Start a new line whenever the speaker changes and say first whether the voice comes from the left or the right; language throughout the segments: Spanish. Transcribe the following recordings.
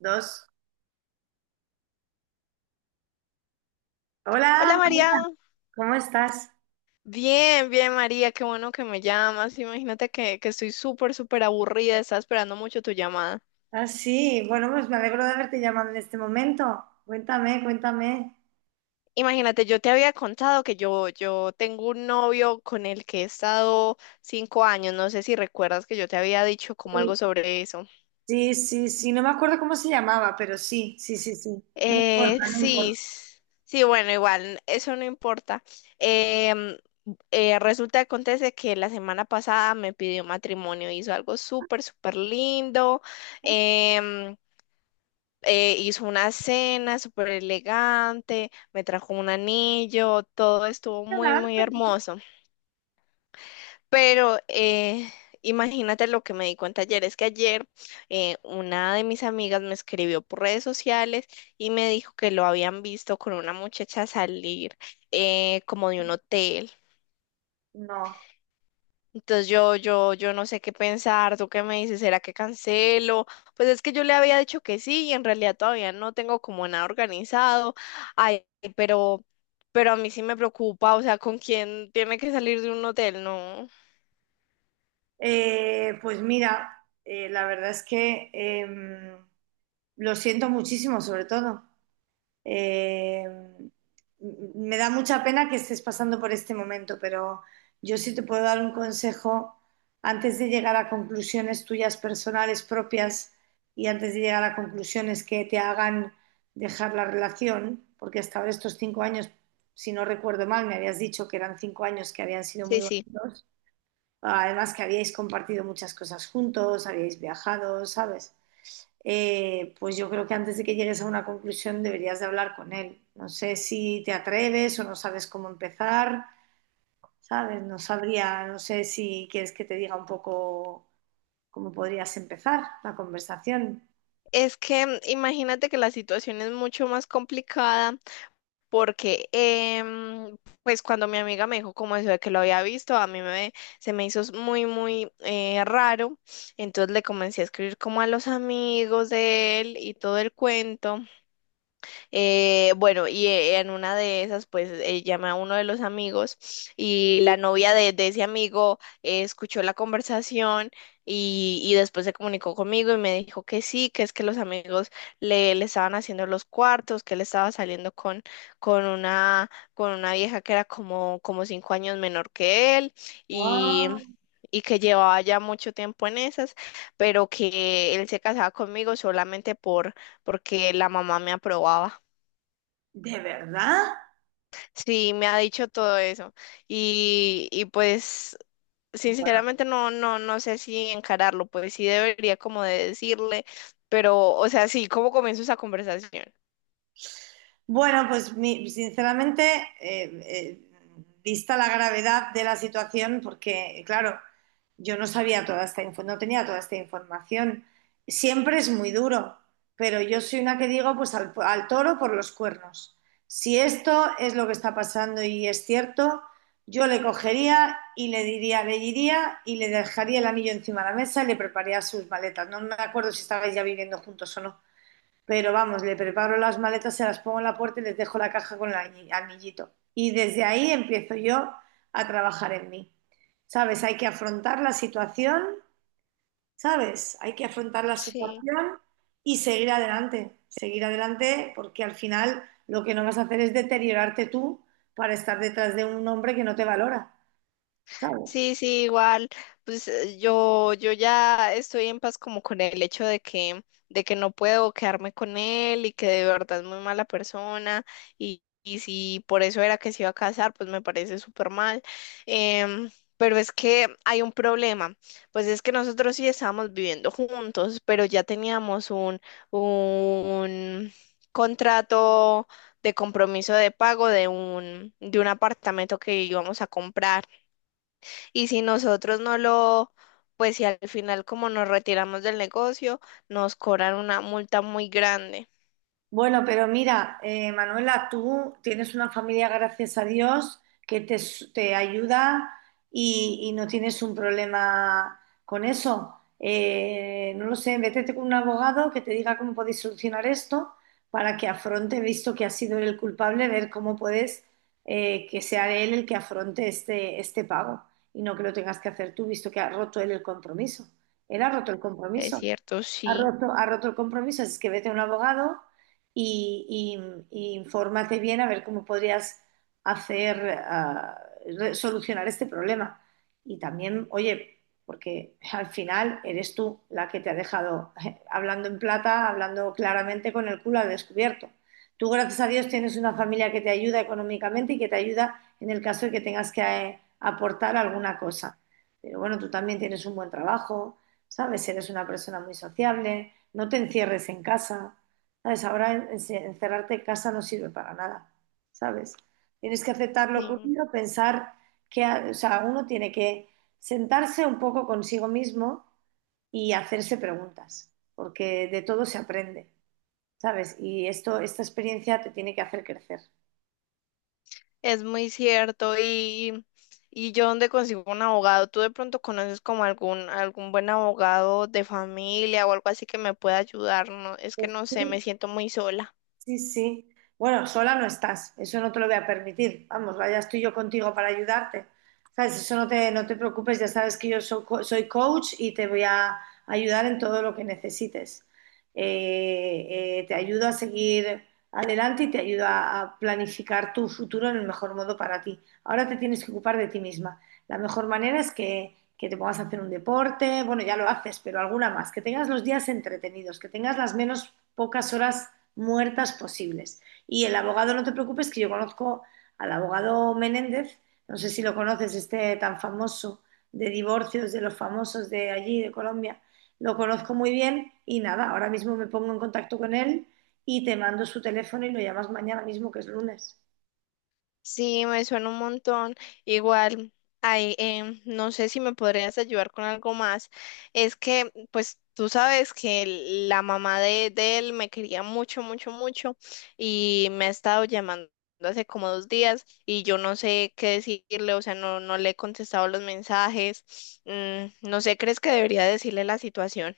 right: Dos.
left: Hola
right: Hola,
left: María,
right: ¿cómo estás?
left: bien, bien María, qué bueno que me llamas. Imagínate que estoy súper, súper aburrida, estaba esperando mucho tu llamada.
right: Ah, sí, bueno, pues me alegro de haberte llamado en este momento. Cuéntame, cuéntame.
left: Imagínate, yo te había contado que yo tengo un novio con el que he estado 5 años, no sé si recuerdas que yo te había dicho como
right: Sí,
left: algo sobre eso.
right: sí, sí, sí, no me acuerdo cómo se llamaba, pero sí, sí, sí, sí. No
left: Eh,
right: importa, no
left: sí,
right: importa.
left: s- sí, bueno, igual, eso no importa. Em, Resulta que acontece que la semana pasada me pidió matrimonio, hizo algo súper, súper lindo. Em, Hizo una cena súper elegante, me trajo un anillo, todo estuvo muy, muy hermoso. Pero imagínate lo que me di cuenta ayer, es que ayer una de mis amigas me escribió por redes sociales y me dijo que lo habían visto con una muchacha salir como de un hotel.
right: No.
left: Entonces yo no sé qué pensar, ¿tú qué me dices? ¿Será que cancelo? Pues es que yo le había dicho que sí y en realidad todavía no tengo como nada organizado. Ay, pero, pero a mí sí me preocupa, o sea, ¿con quién tiene que salir de un hotel? No.
right: Pues mira, la verdad es que em, lo siento muchísimo, sobre todo. Eh, Me da mucha pena que estés pasando por este momento, pero yo sí te puedo dar un consejo antes de llegar a conclusiones tuyas personales propias y antes de llegar a conclusiones que te hagan dejar la relación, porque hasta ahora estos 5 años, si no recuerdo mal, me habías dicho que eran 5 años que habían sido muy
left: Sí, sí.
right: bonitos, además que habíais compartido muchas cosas juntos, habíais viajado, ¿sabes? Pues yo creo que antes de que llegues a una conclusión deberías de hablar con él. No sé si te atreves o no sabes cómo empezar, ¿sabes? No sabría, no sé si quieres que te diga un poco cómo podrías empezar la conversación.
left: Es que imagínate que la situación es mucho más complicada. Porque, pues cuando mi amiga me dijo como eso de que lo había visto, se me hizo muy, muy raro. Entonces le comencé a escribir como a los amigos de él y todo el cuento. Bueno, y en una de esas, pues llama a uno de los amigos y la novia de ese amigo escuchó la conversación y después se comunicó conmigo y me dijo que sí, que es que los amigos le estaban haciendo los cuartos, que él estaba saliendo con una vieja que era como, como 5 años menor que él y...
right: Ah,
left: y que llevaba ya mucho tiempo en esas, pero que él se casaba conmigo solamente porque la mamá me aprobaba.
right: ¿de verdad?
left: Sí, me ha dicho todo eso. Y pues sinceramente no sé si encararlo, pues sí debería como de decirle, pero, o sea, sí, ¿cómo comienzo esa conversación?
right: Bueno, pues sinceramente, eh, eh, vista la gravedad de la situación, porque claro, yo no sabía toda esta info, no tenía toda esta información. Siempre es muy duro, pero yo soy una que digo, pues al toro por los cuernos. Si esto es lo que está pasando y es cierto, yo le cogería y le diría, le iría y le dejaría el anillo encima de la mesa y le prepararía sus maletas. No me acuerdo si estabais ya viviendo juntos o no. Pero vamos, le preparo las maletas, se las pongo en la puerta y les dejo la caja con el anillito. Y desde ahí empiezo yo a trabajar en mí. ¿Sabes? Hay que afrontar la situación, ¿sabes? Hay que afrontar la
left: Sí.
right: situación y seguir adelante. Seguir adelante porque al final lo que no vas a hacer es deteriorarte tú para estar detrás de un hombre que no te valora, ¿sabes?
left: Sí, sí, igual, pues yo ya estoy en paz como con el hecho de que no puedo quedarme con él y que de verdad es muy mala persona y si por eso era que se iba a casar, pues me parece súper mal. Em, pero es que hay un problema, pues es que nosotros sí estábamos viviendo juntos, pero ya teníamos un contrato de compromiso de pago de un apartamento que íbamos a comprar. Y si nosotros no lo, pues si al final como nos retiramos del negocio, nos cobran una multa muy grande.
right: Bueno, pero mira, Manuela, tú tienes una familia, gracias a Dios, que te, te ayuda y no tienes un problema con eso. No lo sé, vete con un abogado que te diga cómo podéis solucionar esto para que afronte, visto que ha sido él el culpable, ver cómo puedes que sea él el que afronte este pago y no que lo tengas que hacer tú, visto que ha roto él el compromiso. Él ha roto el
left: Es
right: compromiso.
left: cierto, sí.
right: Ha roto el compromiso, así es que vete a un abogado y, y infórmate bien a ver cómo podrías hacer, ah, solucionar este problema. Y también, oye, porque al final eres tú la que te ha dejado hablando en plata, hablando claramente con el culo al descubierto. Tú, gracias a Dios, tienes una familia que te ayuda económicamente y que te ayuda en el caso de que tengas que aportar alguna cosa. Pero bueno, tú también tienes un buen trabajo ¿sabes? Si eres una persona muy sociable, no te encierres en casa, ¿sabes? Ahora encerrarte en casa no sirve para nada, ¿sabes? Tienes que aceptar lo
left: Sí,
right: ocurrido, pensar que, o sea, uno tiene que sentarse un poco consigo mismo y hacerse preguntas, porque de todo se aprende, ¿sabes? Y esto, esta experiencia te tiene que hacer crecer.
left: es muy cierto. Y yo dónde consigo un abogado, ¿tú de pronto conoces como algún, algún buen abogado de familia o algo así que me pueda ayudar? No, es que
right: Pues
left: no sé,
right: sí,
left: me siento muy sola.
right: sí, sí. Bueno, sola no estás, eso no te lo voy a permitir. Vamos, vaya, estoy yo contigo para ayudarte. ¿Sabes? Eso no te, no te preocupes, ya sabes que yo soy, soy coach y te voy a ayudar en todo lo que necesites. Te ayudo a seguir adelante y te ayudo a planificar tu futuro en el mejor modo para ti. Ahora te tienes que ocupar de ti misma. La mejor manera es que te pongas a hacer un deporte, bueno, ya lo haces, pero alguna más, que tengas los días entretenidos, que tengas las menos pocas horas muertas posibles. Y el abogado, no te preocupes, que yo conozco al abogado Menéndez, no sé si lo conoces, este tan famoso de divorcios de los famosos de allí, de Colombia, lo conozco muy bien y nada, ahora mismo me pongo en contacto con él y te mando su teléfono y lo llamas mañana mismo, que es lunes.
left: Sí, me suena un montón. Igual, ay, no sé si me podrías ayudar con algo más. Es que, pues, tú sabes que la mamá de él me quería mucho, mucho, mucho y me ha estado llamando hace como 2 días y yo no sé qué decirle, o sea, no, no le he contestado los mensajes. No sé, ¿crees que debería decirle la situación?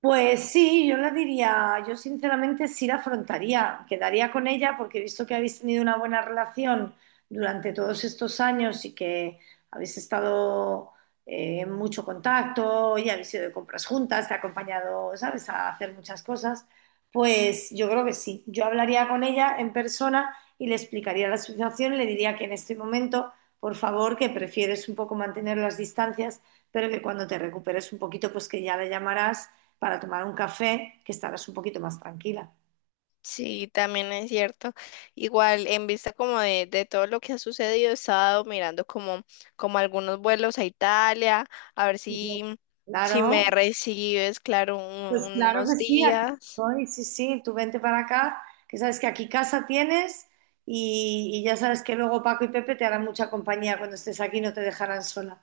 right: Pues sí, yo la diría, yo sinceramente sí la afrontaría, quedaría con ella porque he visto que habéis tenido una buena relación durante todos estos años y que habéis estado en mucho contacto y habéis ido de compras juntas, te ha acompañado, ¿sabes?, a hacer muchas cosas. Pues yo creo que sí, yo hablaría con ella en persona y le explicaría la situación y le diría que en este momento, por favor, que prefieres un poco mantener las distancias, pero que cuando te recuperes un poquito, pues que ya la llamarás para tomar un café, que estarás un poquito más tranquila.
left: Sí, también es cierto. Igual, en vista como de todo lo que ha sucedido, he estado mirando como algunos vuelos a Italia, a ver si, si me
right: Claro,
left: recibes, claro,
right: pues claro que
left: unos
right: sí, aquí
left: días.
right: estoy, sí, sí, tú vente para acá, que sabes que aquí casa tienes y ya sabes que luego Paco y Pepe te harán mucha compañía cuando estés aquí, no te dejarán sola.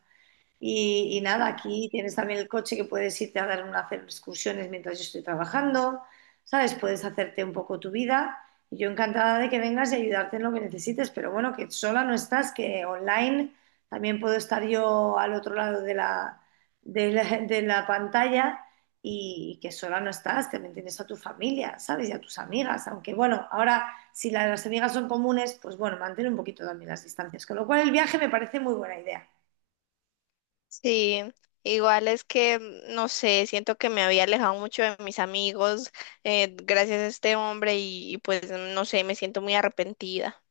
right: Y nada, aquí tienes también el coche que puedes irte a dar una, hacer excursiones mientras yo estoy trabajando, ¿sabes? Puedes hacerte un poco tu vida. Y yo encantada de que vengas y ayudarte en lo que necesites, pero bueno, que sola no estás, que online también puedo estar yo al otro lado de de la pantalla y que sola no estás, que también tienes a tu familia, ¿sabes? Y a tus amigas, aunque bueno, ahora si las amigas son comunes, pues bueno, mantén un poquito también las distancias, con lo cual el viaje me parece muy buena idea.
left: Sí, igual es que, no sé, siento que me había alejado mucho de mis amigos, gracias a este hombre y pues, no sé, me siento muy arrepentida.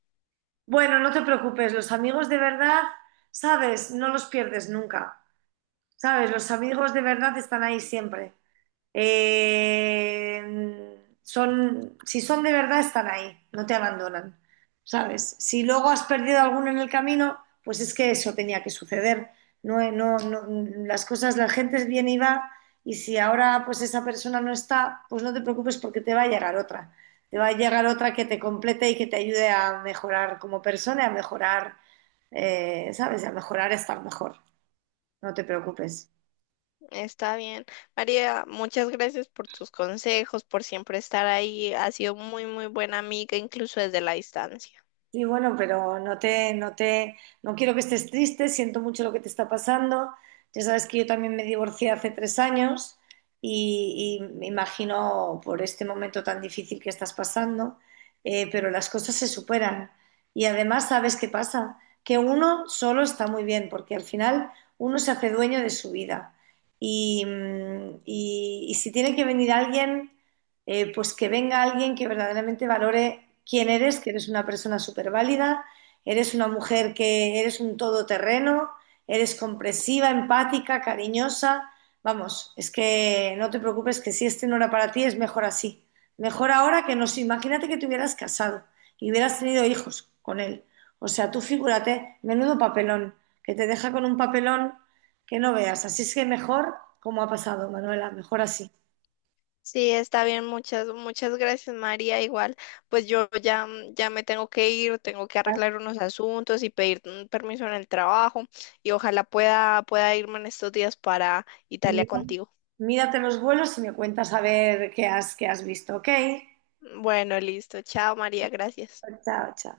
right: Bueno, no te preocupes, los amigos de verdad, sabes, no los pierdes nunca, sabes, los amigos de verdad están ahí siempre. Eh, Son, si son de verdad, están ahí, no te abandonan, ¿sabes? Si luego has perdido alguno en el camino, pues es que eso tenía que suceder. No, no, no, las cosas, la gente viene y va, y si ahora pues esa persona no está, pues no te preocupes porque te va a llegar otra. Te va a llegar otra que te complete y que te ayude a mejorar como persona, y a mejorar, ¿sabes? A mejorar, a estar mejor. No te preocupes.
left: Está bien. María, muchas gracias por tus consejos, por siempre estar ahí. Ha sido muy, muy buena amiga, incluso desde la distancia.
right: Sí, bueno, pero no te, no te, no quiero que estés triste, siento mucho lo que te está pasando. Ya sabes que yo también me divorcié hace 3 años y me imagino por este momento tan difícil que estás pasando, pero las cosas se superan. Y además, ¿sabes qué pasa? Que uno solo está muy bien, porque al final uno se hace dueño de su vida. Y, y si tiene que venir alguien pues que venga alguien que verdaderamente valore quién eres, que eres una persona súper válida, eres una mujer que eres un todoterreno, eres compresiva, empática, cariñosa. Vamos, es que no te preocupes que si este no era para ti, es mejor así. Mejor ahora que no sé, imagínate que te hubieras casado y hubieras tenido hijos con él. O sea, tú figúrate, menudo papelón, que te deja con un papelón que no veas. Así es que mejor como ha pasado, Manuela, mejor así.
left: Sí, está bien. Muchas, muchas gracias, María. Igual, pues yo ya, ya me tengo que ir, tengo que arreglar unos asuntos y pedir permiso en el trabajo. Y ojalá pueda, pueda irme en estos días para Italia
right: Mira-
left: contigo.
right: mírate los vuelos y me cuentas a ver qué has visto, ¿ok?
left: Bueno, listo. Chao, María. Gracias.
right: Chao, chao.